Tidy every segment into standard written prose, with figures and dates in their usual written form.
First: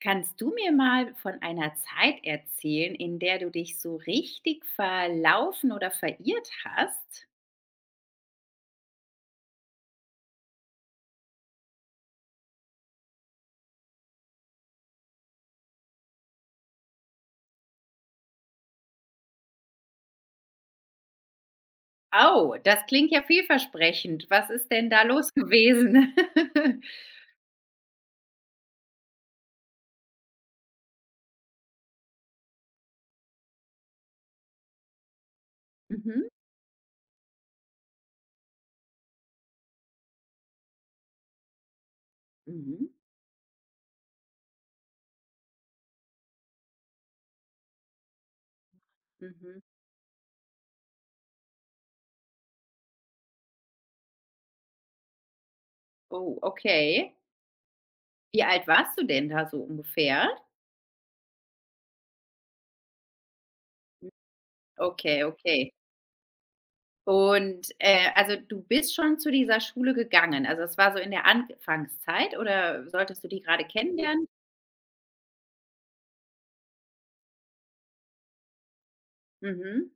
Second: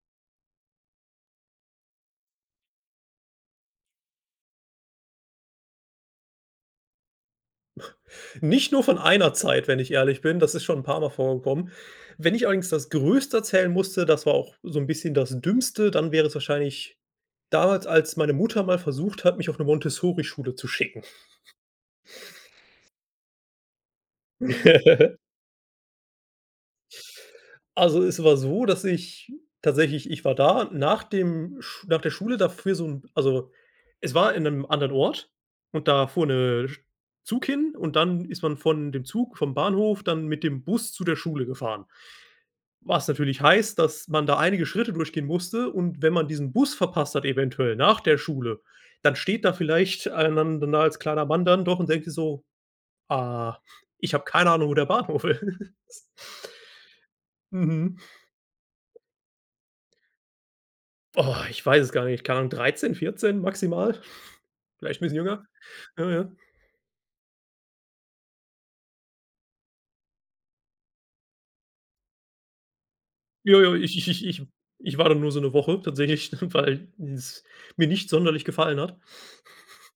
Kannst du mir mal von einer Zeit erzählen, in der du dich so richtig verlaufen oder verirrt hast? Nicht nur von einer Zeit, wenn ich ehrlich bin, das ist schon 'n paar Mal vorgekommen. Wenn ich allerdings das Größte erzählen musste, das war auch so 'n bisschen das Dümmste, dann wäre es wahrscheinlich damals, als meine Mutter mal versucht hat, mich auf 'ne Montessori-Schule zu schicken. Oh, das klingt ja vielversprechend. Was ist denn da los gewesen? Also, es war so, dass ich tatsächlich, ich war da nach dem Sch nach der Schule dafür so 'n, es war in 'nem anderen Ort und da fuhr Mhm, 'ne Sch Zug hin, und dann ist man von dem Zug vom Bahnhof dann mit dem Bus zu der Schule gefahren. mhm, Was natürlich heißt, dass man da einige Schritte durchgehen musste, und wenn man diesen Bus verpasst hat eventuell nach der Schule, dann steht da mhm. vielleicht ein dann dann da als kleiner Mann dann doch und denkt sich so: „Ah, ich habe keine Ahnung, wo der Bahnhof ist." Oh, okay. Mhm. Wie alt warst du denn da so ungefähr? Boah, ich weiß es gar nicht. Keine Ahnung, 13, 14 maximal, vielleicht ein bisschen Okay, jünger. okay. Ja, ja. Und, also, du bist schon zu dieser Schule gegangen. Also, es war so in der Anfangszeit oder solltest du die Ja, gerade ja, ich ich ich kennenlernen? ich ich war dann nur so 1 Woche tatsächlich, weil es mir nicht sonderlich gefallen hat. Mhm.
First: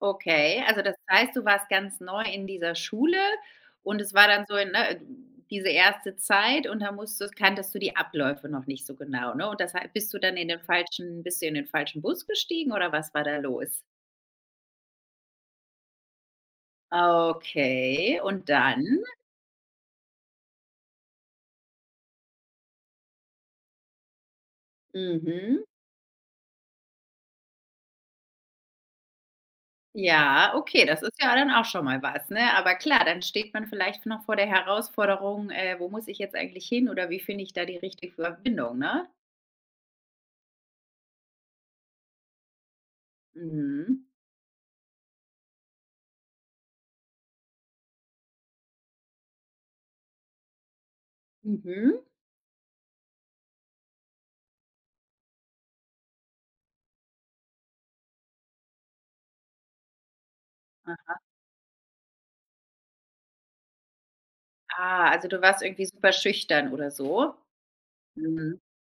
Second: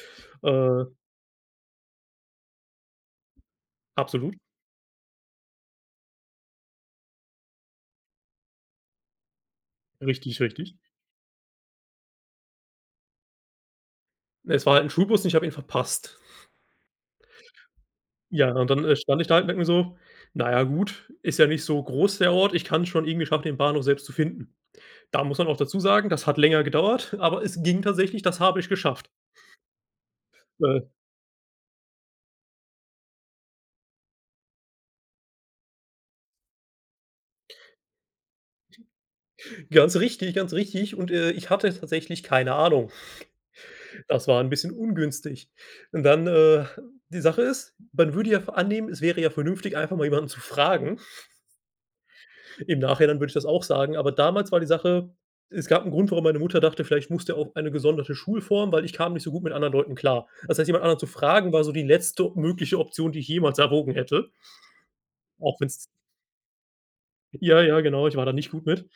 Okay, also Äh, das heißt, du warst ganz neu in dieser Schule und es war absolut. dann so, ne, diese erste Zeit und da musstest kanntest du die Abläufe noch nicht so genau, ne? Und das hei bist du dann Richtig, in den richtig. falschen bist du in den falschen Bus gestiegen oder was war da los? Es war halt ein Schulbus und ich habe ihn verpasst. Okay, und Ja, und dann, dann? stand ich da halt und denke mir so: „Na ja, gut, ist ja nicht so groß der Ort. Ich kann es schon irgendwie schaffen, den Bahnhof selbst zu finden." Da muss man auch Mhm. dazu sagen, das hat länger gedauert, aber es ging tatsächlich, das habe ich geschafft. Ja, Äh, okay, das ist ja dann auch schon mal was, ne? Aber klar, dann steht man vielleicht noch vor der Herausforderung, wo muss ich jetzt eigentlich hin oder wie finde ich da die richtige Verbindung, ne? ganz richtig, ganz richtig, und, ich hatte tatsächlich keine Ahnung. Mhm. Das war 'n bisschen ungünstig. Und dann, die Sache ist, man würde ja f annehmen, es wäre ja vernünftig, einfach mal jemanden zu fragen. Mhm. Im Nachhinein würde ich das auch sagen, aber damals war die Sache, es gab 'n Grund, warum meine Mutter dachte, vielleicht muss der auf eine gesonderte Schulform, weil ich kam nicht so gut mit anderen Leuten klar. Das heißt, jemand anderen zu fragen, war so die letzte mögliche Option, die ich jemals erwogen hätte, Ah, also du auch warst irgendwie wenn's, super schüchtern oder so? ja, ja, genau, ich war da nicht Mhm. gut mit,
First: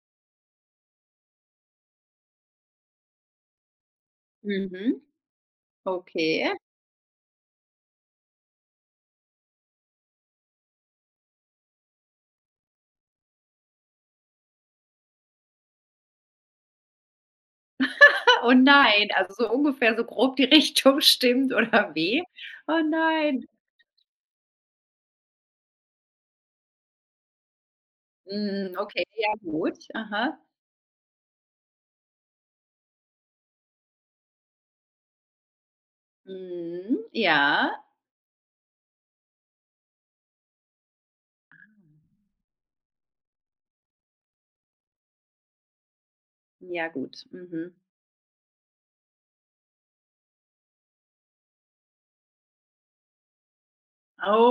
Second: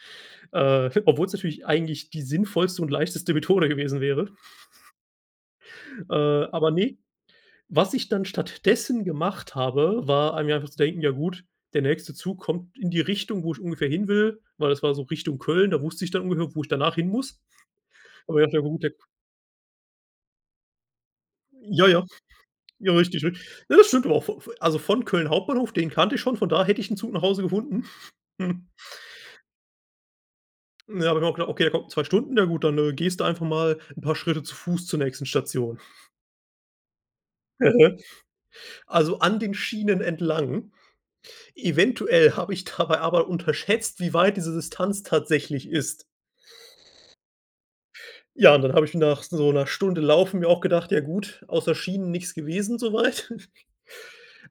obwohl's natürlich eigentlich die sinnvollste und leichteste Methode gewesen wäre. Mhm. Okay. Aber ne, was ich dann stattdessen gemacht habe, war, mir einfach zu denken: „Ja gut, der nächste Zug kommt in die Richtung, wo ich ungefähr hin will", weil das war so Richtung Köln, da wusste ich dann ungefähr, wo ich danach hin muss. Aber ja, Oh ja gut, der, nein, also so ungefähr so grob die Richtung stimmt ja, oder ja, wie? Oh ja, richtig, richtig. nein. Ja, das stimmt aber auch. V v also, von Köln Hauptbahnhof, den kannte ich schon, von da hätte ich 'n Zug nach Hause gefunden. Hm. Mhm, okay, ja gut. Aha. Ja, habe ich mir auch gedacht: „Okay, der kommt in 2 Stunden, ja gut, dann, gehst du einfach mal 'n paar Schritte zu Fuß zur nächsten Station." Mhm. Ja. Mhm. Also, an den Schienen entlang. Eventuell habe ich dabei aber unterschätzt, wie weit diese Distanz tatsächlich ist. Ja gut. Mhm. Ja, und dann habe ich nach so 'ner Stunde Laufen mir auch gedacht: „Ja gut, außer Schienen nix gewesen so weit."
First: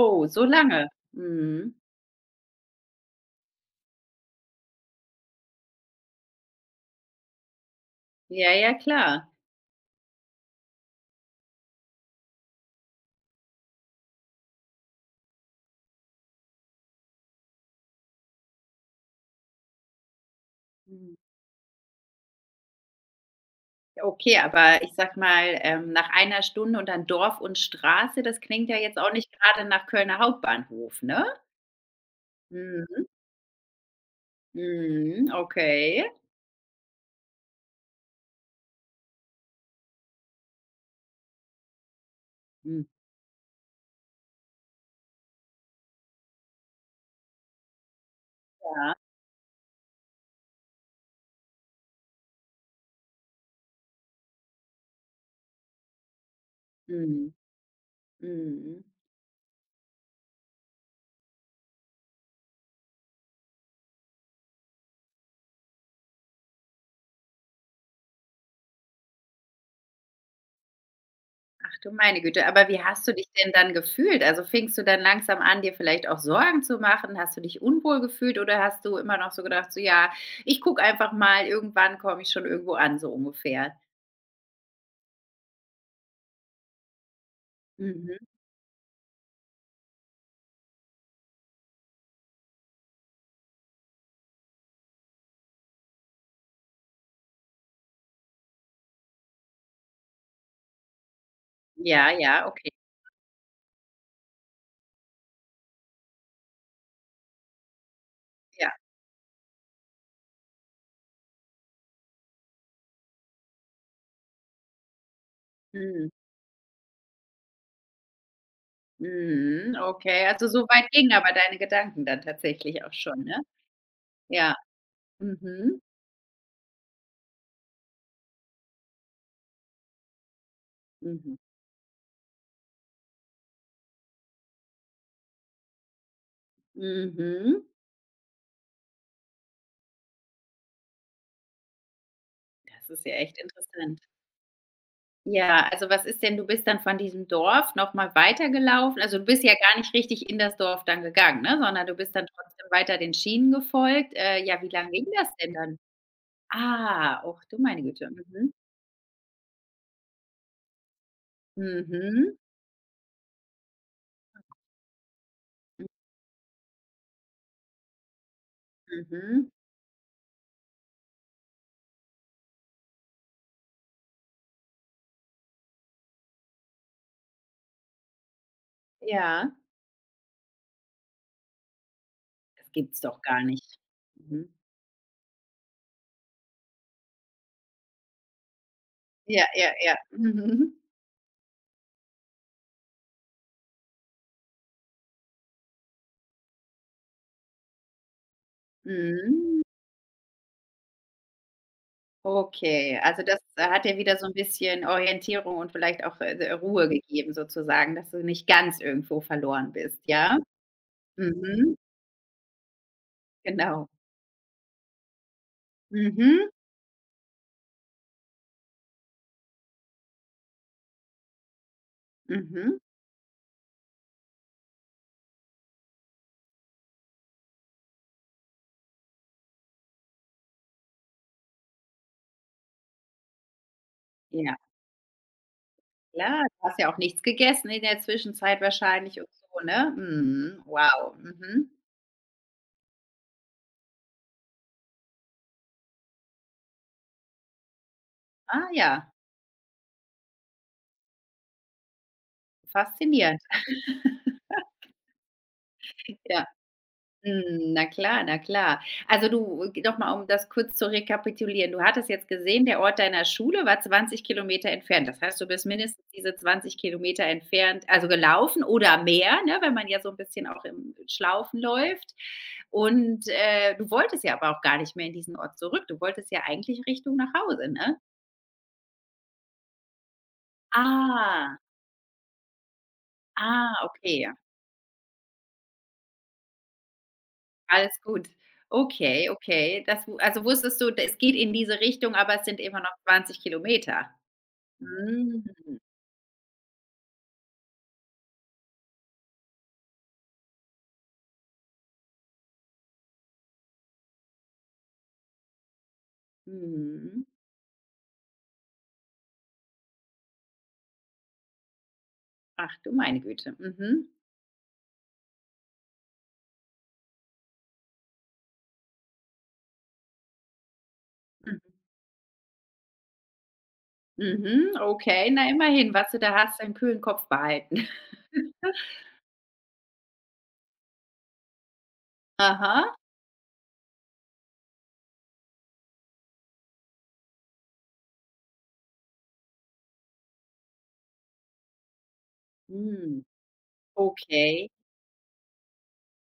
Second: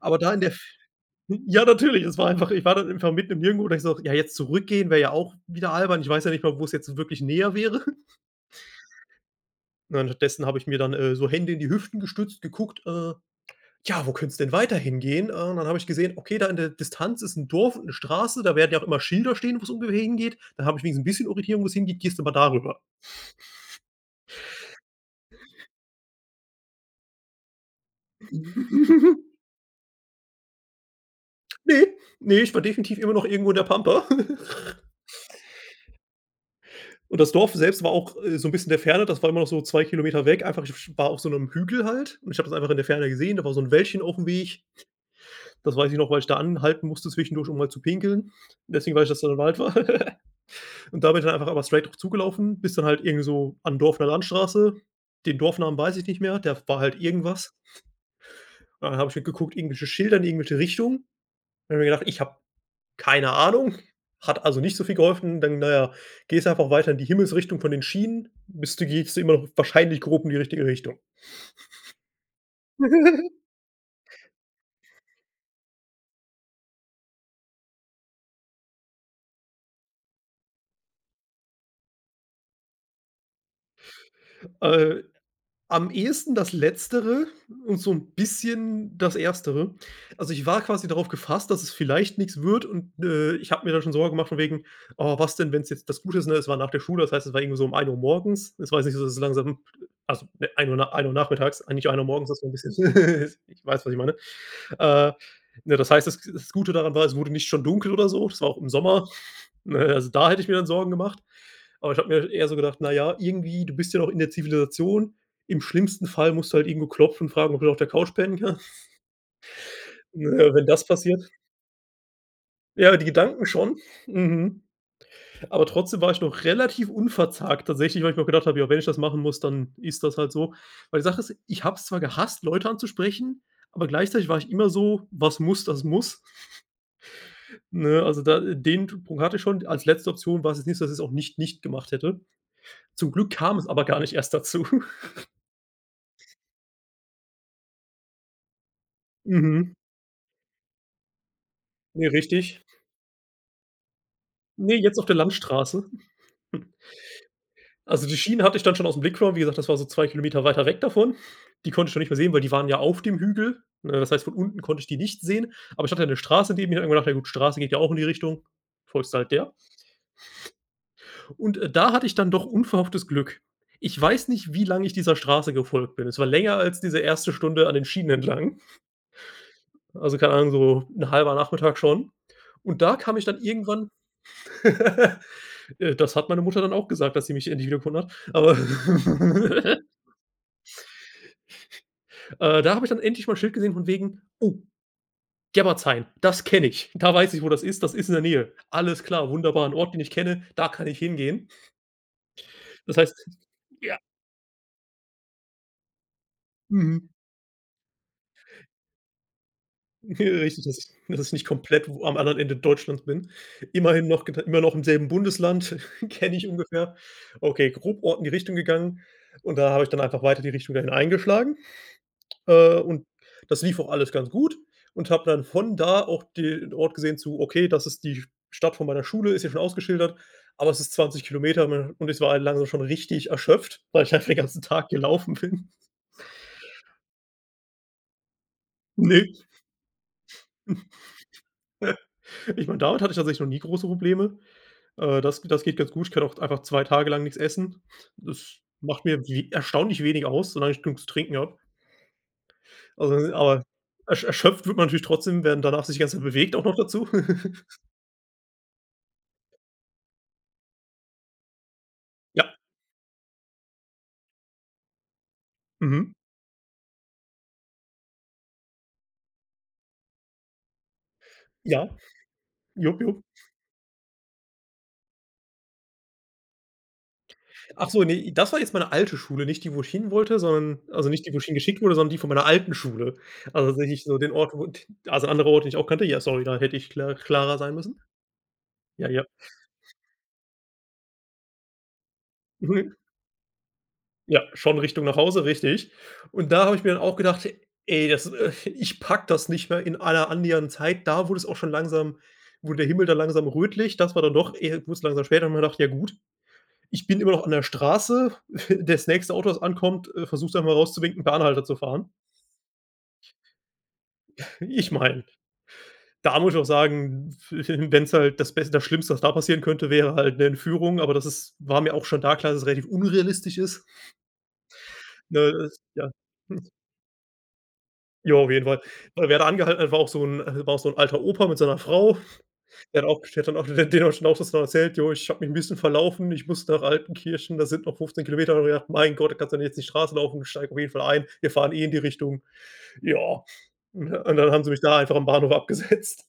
Aber da in so der, lange. ja, Mhm. natürlich. Es war einfach, ich war dann einfach mitten im Nirgendwo, und da ich so: „Ja, jetzt zurückgehen wäre ja auch wieder albern." Ich weiß ja nicht mal, wo es jetzt wirklich näher wäre. Ja, ja, klar. Und anstattdessen habe ich mir dann, so Hände in die Hüften gestützt, geguckt, ja, wo könnte es denn weiter hingehen? Und dann habe ich gesehen, okay, da in der Distanz ist 'n Dorf und 'ne Straße, da werden ja auch immer Schilder stehen, wo's ungefähr hingeht. Dann habe ich wenigstens 'n Mhm. bisschen Orientierung, wo's hingeht: „Gehst du mal darüber." Okay, aber ich sag mal, nach einer Stunde und dann Dorf und Straße, das klingt ja jetzt auch nicht gerade nach Kölner Hauptbahnhof, ne? Ne, ne, ich war definitiv Mhm. immer noch irgendwo in der Pampa. Mhm, okay. Und das Dorf selbst war auch, so ein bisschen in der Ferne, das war immer noch so 2 Kilometer weg. Einfach, ich war auf so einem Hügel halt, und ich habe das einfach in Mhm. der Ferne gesehen. Da war so ein Wäldchen auf dem Weg. Das weiß ich noch, weil ich da anhalten musste zwischendurch, um mal zu pinkeln. Ja. Deswegen weiß ich, dass da ein Wald war. Und da bin ich dann einfach aber straight drauf zugelaufen, bis dann halt irgendwie so an 'n Dorf in Landstraße. Den Dorfnamen weiß ich nicht mehr, der war halt Mhm. irgendwas. Mhm. Und dann habe ich halt geguckt, irgendwelche Schilder in irgendwelche Richtung. Dann habe ich mir gedacht: „Ich habe keine Ahnung, hat also nicht so viel geholfen. Dann, naja, ja, gehst einfach weiter in die Himmelsrichtung von den Schienen, bist du gehst du immer noch wahrscheinlich grob in die richtige Richtung. Ach du meine Güte, aber wie hast du dich denn dann gefühlt? Also, fingst du dann langsam an, dir vielleicht auch Sorgen zu machen? Hast du dich unwohl gefühlt oder hast du immer noch so gedacht, so: „Ja, ich gucke einfach mal, irgendwann komme ich schon irgendwo an“, so ungefähr? Äh, Am ehesten das Letztere und so 'n Mhm. bisschen das Erstere. Also, ich war quasi darauf gefasst, dass es vielleicht nix wird, und, ich habe mir da schon Sorgen gemacht von wegen: „Oh, was denn, wenn's jetzt" das Gute ist, ne, es war nach der Schule, das heißt, es war irgendwie so um ein Uhr morgens. Es war jetzt nicht so, dass es langsam, also, ne, 1 Uhr, na, 1 Uhr nachmittags, nicht ein Uhr Ja, morgens, das ja, war 'n okay, bisschen, ich weiß, was ich meine. Äh, ne, das heißt, das Gute daran war, es wurde nicht schon dunkel oder so. Das war auch im ja. Sommer. Ne, also, da hätte ich mir dann Sorgen gemacht. Aber ich habe mir eher so gedacht: „Na ja, irgendwie, du bist ja noch in der Zivilisation. Im schlimmsten Mhm. Fall musst du halt irgendwo klopfen und fragen, ob du auf der Couch pennen kannst. Mhm, okay. Na Also, ja, so wenn das weit gingen passiert, aber deine Gedanken dann tatsächlich auch ja, die schon, ne? Gedanken schon. Ja. Mhm. Aber Mhm. trotzdem war ich noch relativ unverzagt tatsächlich, weil ich mir auch gedacht habe: „Ja, wenn ich das machen muss, dann ist das halt so." Weil die Sache ist, Mhm. ich habe es zwar gehasst, Leute anzusprechen, aber gleichzeitig war ich immer so: „Was muss, das muss." Mhm. Ne, also da den Punkt hatte ich schon. Als letzte Option war es jetzt nicht so, dass ich es auch nicht gemacht hätte. Das ist Zum ja Glück echt kam es aber gar interessant. nicht erst dazu. Ja, also was ist denn du bist dann von diesem Dorf noch mal weitergelaufen? Also, du bist ja gar Mhm. nicht richtig in das Dorf dann gegangen, ne, sondern du Ne, bist dann richtig. trotzdem weiter den Schienen gefolgt. Ja, wie Ne, lange jetzt ging auf der das denn dann? Landstraße. Ah, och du meine Also, Güte. die Schienen Mhm. hatte ich dann schon ausm Blick verloren. Wie gesagt, das war so 2 Kilometer weiter weg davon. Die konnte ich noch nicht mehr sehen, Mhm. weil die waren ja auf dem Hügel, ne? Das heißt, von unten konnte ich die nicht sehen, aber ich hatte ja 'ne Straße neben mir. Habe mir gedacht: „Ja gut, Straße geht ja auch in die Richtung, folgst halt Mhm. der." Und, da hatte ich dann doch unverhofftes Glück. Ich weiß nicht, wie lange ich dieser Straße gefolgt bin. Es war länger als diese erste Stunde an den Schienen entlang. Ja, Also, keine Ahnung, so 'n halber Nachmittag schon. das Und da gibt's kam doch ich dann gar nicht. irgendwann, Mhm. Das hat meine Mutter dann auch gesagt, dass sie mich endlich wiedergefunden hat, aber. Ja, ja, ja. Mhm. Da habe ich dann endlich mal ein Schild gesehen von wegen: „Oh, Gerbertsheim, das kenne ich. Da weiß ich, wo das ist. Das ist in der Nähe. Alles klar, Mhm. wunderbar, 'n Ort, den ich kenne, da kann ich hingehen." Das Okay, also heißt, das hat dir ja, wieder so ein bisschen Orientierung und vielleicht auch, Ruhe mhm, gegeben sozusagen, dass du nicht ganz irgendwo verloren bist, ja? richtig, dass ich nicht Mhm. komplett wo am anderen Ende Deutschlands bin. Genau. Immerhin noch geta immer noch im selben Bundesland, kenne ich Mhm, ungefähr. Okay, grob Ort in die Richtung gegangen, und da habe ich dann einfach weiter die Richtung dahin eingeschlagen. Mhm. Und das lief auch alles ganz gut, und habe dann von da auch den Ort gesehen zu: „Okay, das ist die Stadt von meiner Schule, ist hier schon ausgeschildert, aber es ist 20 Kilometer me und ich war halt langsam schon richtig erschöpft, weil ich einfach den Ja, ganzen Tag gelaufen bin. klar, du hast ja auch nichts gegessen in der Zwischenzeit wahrscheinlich Ne. und so, ne? Mhm. Wow. Mhm. Ich meine, damit hatte ich tatsächlich noch nie große Probleme. Das geht ganz gut. Ich kann auch einfach 2 Tage lang nichts essen. Das Ah macht ja, mir we erstaunlich wenig aus, solange ich genug zu trinken habe. Also, faszinierend. aber erschöpft wird man natürlich trotzdem, werden danach sich die ganze Zeit Ja. bewegt auch noch dazu. Mhm, na klar, na klar. Also, du g noch mal, um das kurz zu rekapitulieren. Du hattest jetzt Ja. gesehen, der Ort deiner Schule war 20 Kilometer entfernt. Das heißt, du bist mindestens Mhm. diese 20 Kilometer entfernt also, gelaufen oder mehr, ne, wenn man ja so ein bisschen auch im Schlaufen Ja. läuft. Jupp, jupp. Und, du wolltest ja aber auch gar nicht mehr in diesen Ort zurück. Du wolltest ja eigentlich Richtung nach Hause, Ach ne? so, ne, das war jetzt meine alte Schule, nicht die, wo ich hin wollte, sondern, also, nicht die, wo ich Ah, hingeschickt wurde, sondern die von meiner alten Schule. Also ah, tatsächlich so okay, den Ort, wo d also andere Orte, den ich auch kannte. Ja, sorry, da hätte ich klarer sein alles müssen. gut. Ja, ja. Okay, okay. Das wu also, wusstest du, es geht in diese Richtung, aber es sind immer Mhm. noch 20 Kilometer. Ja, schon Richtung nach Mhm. Hause, richtig. Und da habe ich mir dann auch gedacht: „Ey, das ich packe das nicht mehr in einer annähernden Zeit." Da wurde es auch schon langsam, wurde der Himmel dann langsam rötlich. Das war dann doch eher, wurde es langsam später. Und mir gedacht: „Ja gut, ich bin Mhm. immer noch an der Straße. Das nächste Auto, das ankommt, versuch's einfach mal rauszuwinken, per Anhalter zu fahren." Ach du meine Güte. Mhm. Ich meine, da muss ich auch sagen, wenn's halt das Schlimmste, was da passieren könnte, wäre halt eine Entführung, aber das ist Mhm. war mir auch schon da klar, dass es relativ unrealistisch ist, Mhm. Okay, na ne? Das immerhin, was ja. du da hast, einen kühlen Kopf behalten. Ja, auf jeden Fall. Weil wer da angehalten hat, war auch so 'n alter Opa mit seiner Frau. Aha. Der hat dann auch den auch schon auch das dann erzählt: „Jo, ich habe mich ein bisschen verlaufen. Ich muss nach Altenkirchen, das sind noch 15 Kilometer. Da ich gedacht: „Mein Gott, da kannst du nicht jetzt die Straße laufen, steig auf jeden Fall ein. Wir fahren eh in die Richtung." Hm. Ja, und dann haben Okay. sie mich da einfach am Bahnhof abgesetzt.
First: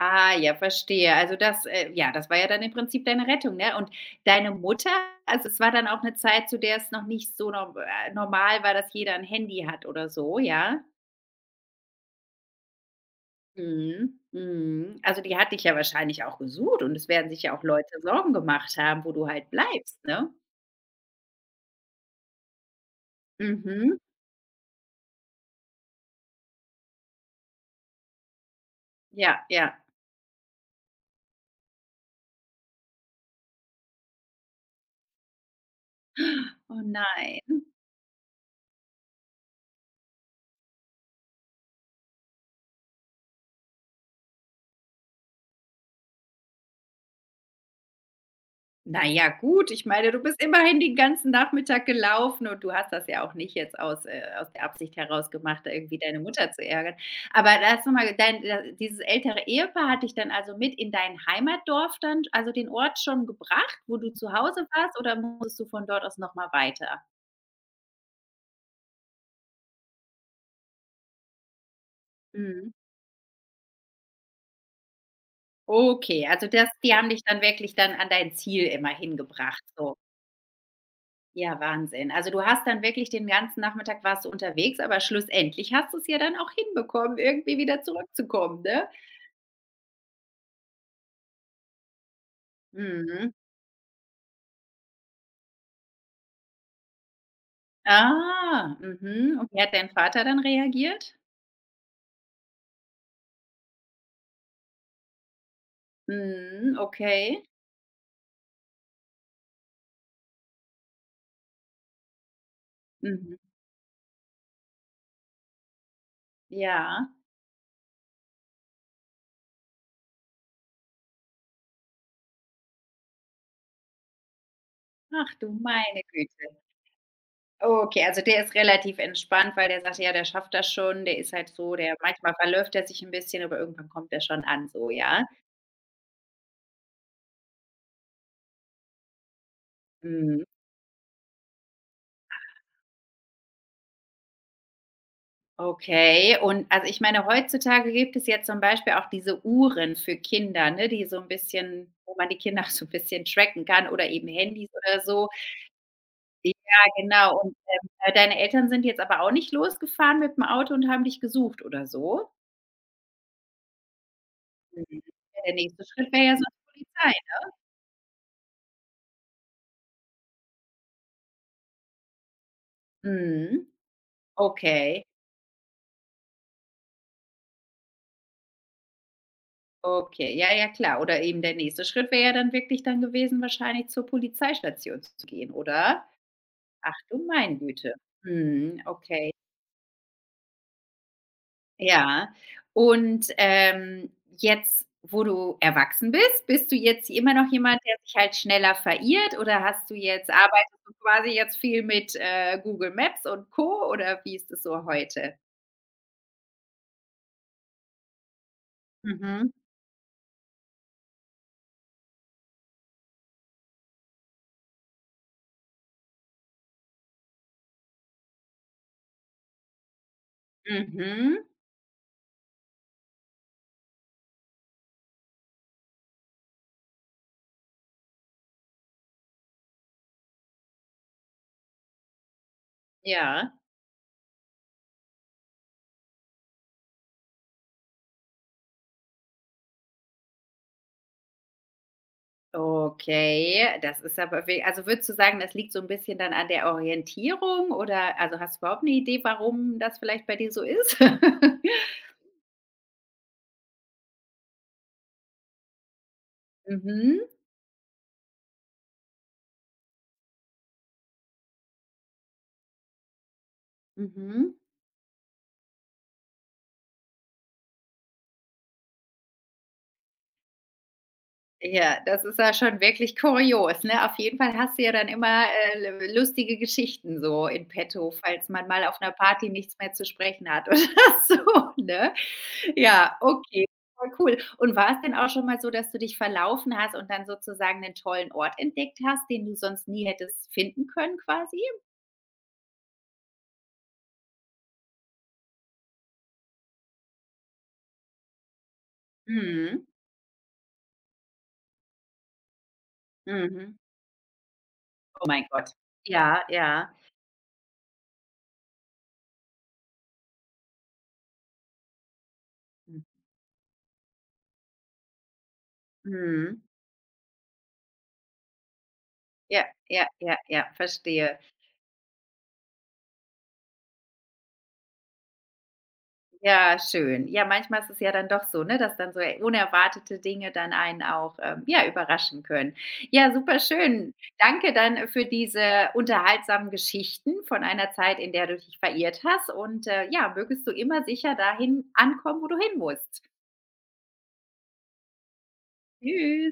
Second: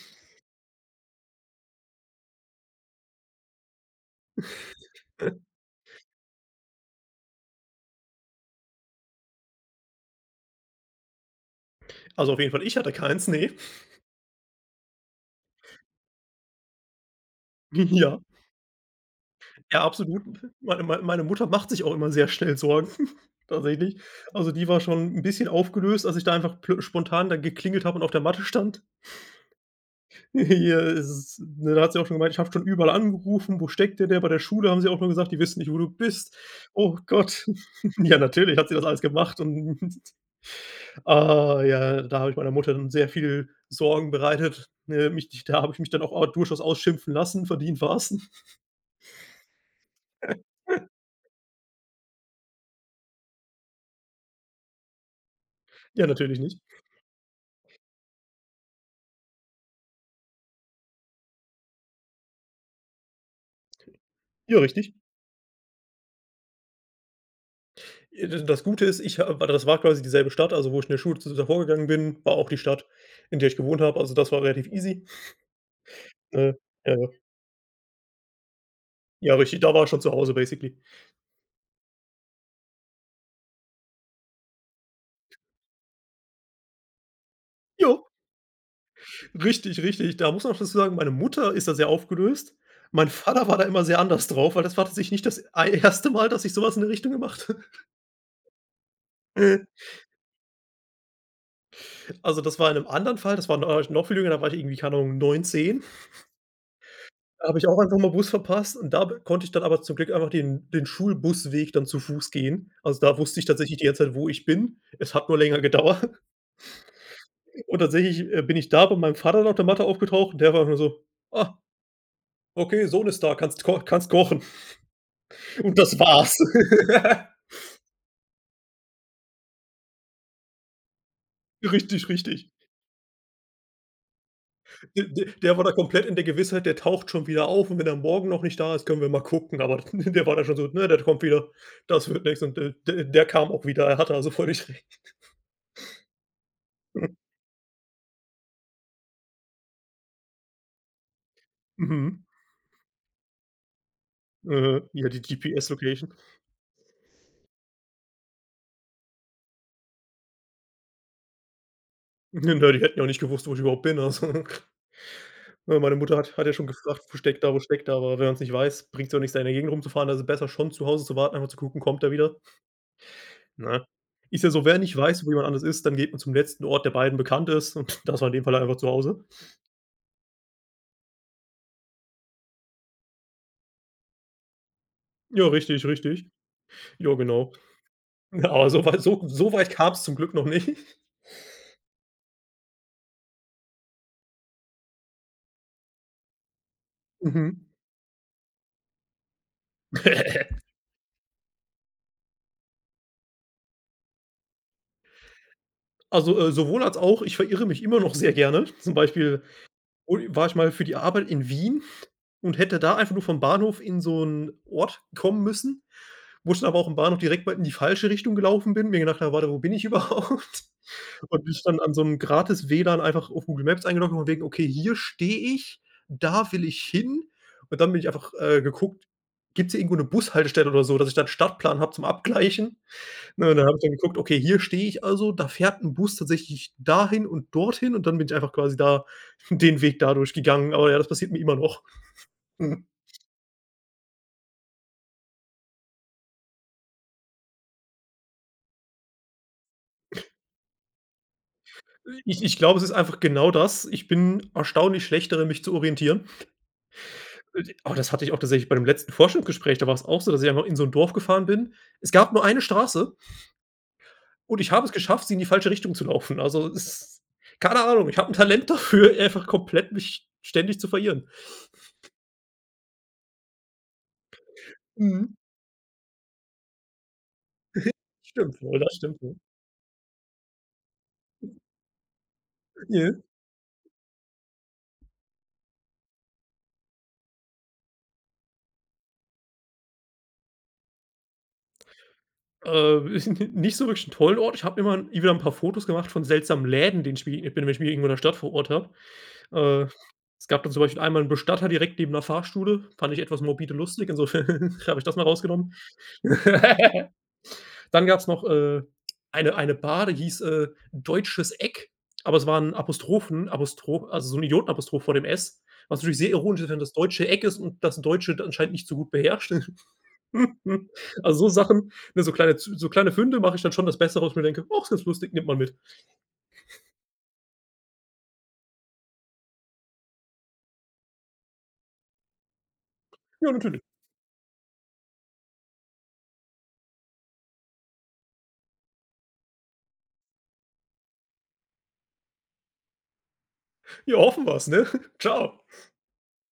Ah, ja, verstehe. Also das ja, das war ja dann im Prinzip deine Rettung, ne? Und deine Mutter also es war dann auch eine Zeit, zu der es noch nicht so nor normal war, dass jeder ein Handy hat oder so, ja? Also, auf jeden Fall, ich hatte keins, ne. Mhm. Mhm. Also die hat dich ja wahrscheinlich auch gesucht und es werden sich ja auch Leute Ja, Sorgen gemacht haben, wo du halt ja, bleibst, absolut. ne? Meine Mutter macht sich auch immer sehr schnell Sorgen, Mhm. tatsächlich. Also, die war schon ein bisschen aufgelöst, als ich da einfach pl spontan da geklingelt habe und auf der Matte stand. Ja, ja. Hier ist es ne, da hat sie auch schon gemeint: „Ich habe schon überall angerufen. Wo steckt der?“ Bei der Schule haben sie auch nur gesagt: „Die wissen nicht, wo du bist." Oh Oh Gott. nein. Ja, natürlich hat sie das alles gemacht und ja, da habe ich meiner Mutter dann sehr viel Sorgen bereitet, ne? Mich da habe ich mich dann auch durchaus ausschimpfen lassen. Verdient war's. Na ja, gut, ich meine, du bist immerhin den ganzen Nachmittag gelaufen und du hast das ja auch nicht jetzt aus aus der Absicht heraus gemacht, da irgendwie Ja, deine natürlich Mutter nicht. zu ärgern. Aber lass noch mal dein da dieses ältere Ehepaar hat dich dann also mit in dein Heimatdorf dann also den Ort schon gebracht, wo du zu Ja, Hause richtig. warst, oder musstest du von dort aus noch mal weiter? Das Gute ist, ich habe das war quasi dieselbe Stadt, also wo ich in der Schule zu davor gegangen bin, war auch die Mhm. Stadt, in der ich gewohnt habe. Also, das war relativ easy. Okay, also Äh, das die ja, haben ja. dich dann wirklich dann an dein Ziel immer Ja, richtig, hingebracht, da war ich so. schon zu Hause basically. Ja, Wahnsinn. Also, du hast dann wirklich den ganzen Nachmittag warst du unterwegs, aber schlussendlich hast du es ja dann auch hinbekommen, irgendwie wieder Jo, zurückzukommen, ne? richtig, richtig. Da muss man auch dazu sagen, meine Mutter ist da sehr aufgelöst. Mein Mhm. Vater war da immer sehr anders drauf, weil das war tatsächlich nicht das ei erste Mal, dass ich sowas in der Richtung gemacht habe. Ah, mhm. Und wie hat dein Vater dann reagiert? Also, das war in einem anderen Fall, das war da noch viel jünger, da war ich irgendwie, keine Ahnung, 9. Mhm, okay. Da habe ich auch einfach mal Bus verpasst und da b konnte ich dann aber zum Glück einfach den Schulbusweg dann zu Fuß gehen. Also, da Mhm. wusste ich tatsächlich die ganze Zeit, wo ich bin. Es hat nur länger gedauert Ja. und tatsächlich, bin ich da bei meinem Vater nach der Mathe aufgetaucht und der war einfach nur so: „Ah, okay, Sohn ist da, kannst kochen." Ach du Und das meine war's. Güte. Okay, also der ist relativ entspannt, weil der sagt: „Ja, der schafft das schon.“ Der ist halt so, der Richtig, manchmal richtig. verläuft er sich ein bisschen, aber irgendwann kommt er schon an so, D ja? d der war da komplett in der Gewissheit, der taucht schon wieder auf und wenn er morgen noch nicht da ist, können wir mal gucken, aber der war Mhm. da schon so: „Ne, der kommt wieder, das wird nix." Und, d der kam auch wieder, er hatte also völlig recht. Okay, und also ich meine, heutzutage gibt es ja zum Beispiel auch diese Uhren für Kinder, ne, die so ein bisschen wo Mhm. man die Kinder so ein bisschen tracken kann oder eben Handys oder Ja, die so. GPS-Location. Ja, genau. Und, deine Eltern sind jetzt aber auch nicht losgefahren mit dem Auto und haben dich gesucht oder so? Na, die hätten ja auch nicht gewusst, wo ich überhaupt bin. Also, Mhm. Ja, der ne, nächste meine Schritt Mutter wäre ja hat ja sonst schon gefragt: Polizei. „Wo steckt da, wo steckt da?" Aber wenn man es nicht weiß, bringt's ja auch nichts, da in der Gegend rumzufahren. Also, besser schon zu Hause zu warten, einfach zu gucken, kommt er wieder. Mhm. Na, ist ja so, wer nicht Okay, weiß, wo jemand anders ist, dann geht man zum letzten Ort, der beiden bekannt ist, und das war in dem Fall einfach zu Hause. okay. Ja, ja, klar. Oder eben der nächste Schritt wäre ja dann wirklich dann gewesen, wahrscheinlich zur Polizeistation zu Ja, gehen, richtig, oder? richtig. Ach Ja, du genau. meine Güte. Ja, aber Mhm, okay. so weit kam's zum Glück noch nicht. Ja, und, jetzt, wo du erwachsen bist, bist du jetzt immer noch Mhm. jemand, der sich halt schneller verirrt oder hast du jetzt arbeitest du quasi jetzt viel mit, Google Maps und Co. oder wie ist es so heute? Also, sowohl als auch, ich verirre mich immer noch sehr gerne. Zum Beispiel, Mhm, oh, war ich mal für die Arbeit in Wien. Und hätte da einfach nur vom Bahnhof in so 'n Ort kommen müssen, wo ich dann aber auch im Bahnhof direkt mal in die falsche Richtung gelaufen bin, mir gedacht habe: „Warte, wo bin ich überhaupt?" mhm, Und mich dann an so 'nem gratis WLAN einfach auf Google Maps eingeloggt habe von wegen: „Okay, hier stehe ich, da will ich hin." Und dann bin ich einfach, geguckt, gibt's hier irgendwo 'ne Bushaltestelle oder so, dass ich da 'n Stadtplan habe zum Abgleichen, ne? ja. Und dann habe ich dann geguckt: „Okay, hier stehe ich also, da fährt 'n Bus tatsächlich dahin und dorthin." Und dann bin ich einfach quasi da den Weg dadurch gegangen. Aber ja, das passiert mir immer noch. Okay, das ist aber we also würdest du sagen, das liegt so ein bisschen dann an der Orientierung oder also, hast du überhaupt eine Idee, warum das vielleicht bei dir so ist? Ich glaube, es ist einfach genau das. Ich bin erstaunlich schlecht darin, mich zu orientieren. Mhm, Aber das hatte ich auch tatsächlich bei dem letzten Vorstellungsgespräch. Da war es auch so, dass ich einfach in so 'n Dorf gefahren bin. Es gab nur eine Straße mhm. und ich habe es geschafft, sie in die falsche Richtung zu laufen. Also, es keine Ahnung, ich habe 'n Talent dafür, einfach komplett mich ständig zu verirren. Ja, das ist ja schon wirklich kurios, ne? Auf jeden Fall hast du ja dann Mhm. immer, lustige Geschichten so in petto, falls Stimmt man wohl, mal das auf einer stimmt wohl. Party nichts mehr zu sprechen hat oder so, ne? Ja. Ja, okay, voll cool. Und war es denn auch schon mal so, dass du dich verlaufen hast und dann sozusagen einen tollen Ort entdeckt hast, den du sonst nie hättest finden können quasi? Ist n nicht so wirklich 'n tollen Ort. Ich habe immer wieder 'n paar Fotos gemacht von seltsamen Läden, denen ich begegnet bin, wenn ich mich irgendwo in der Stadt vor Ort habe. Mhm, Äh, Es gab dann zum Beispiel einmal 'n Bestatter direkt neben 'ner Fahrschule, fand ich etwas morbide mhm. lustig, insofern habe ich das mal Oh mein Gott. rausgenommen. Ja, ja. Dann gab's noch, eine Bar, die hieß, „Deutsches Eck", aber es war 'n Apostrophen Apostro also so 'n Idiotenapostroph vor dem S, was natürlich sehr ironisch Mhm. ist, wenn das Deutsche Eck ist und das Deutsche d anscheinend nicht so gut beherrscht. Ja, ja, ja, ja, verstehe. Also, so Sachen, ne, so kleine Fünde mache ich dann schon das Beste raus, wo ich mir denke: „Ach, ist ganz lustig, nimmt man mit." Ja, schön. Ja, manchmal ist es ja dann doch so, ne, dass dann so unerwartete Dinge dann einen auch, ja, überraschen können. Ja, Ja, super natürlich. schön. Danke dann für diese unterhaltsamen Geschichten von einer Zeit, in der du dich verirrt hast und, ja, mögest du immer sicher dahin ankommen, wo du hin musst. Ja, hoffen wir's, ne? Ciao. Tschüss.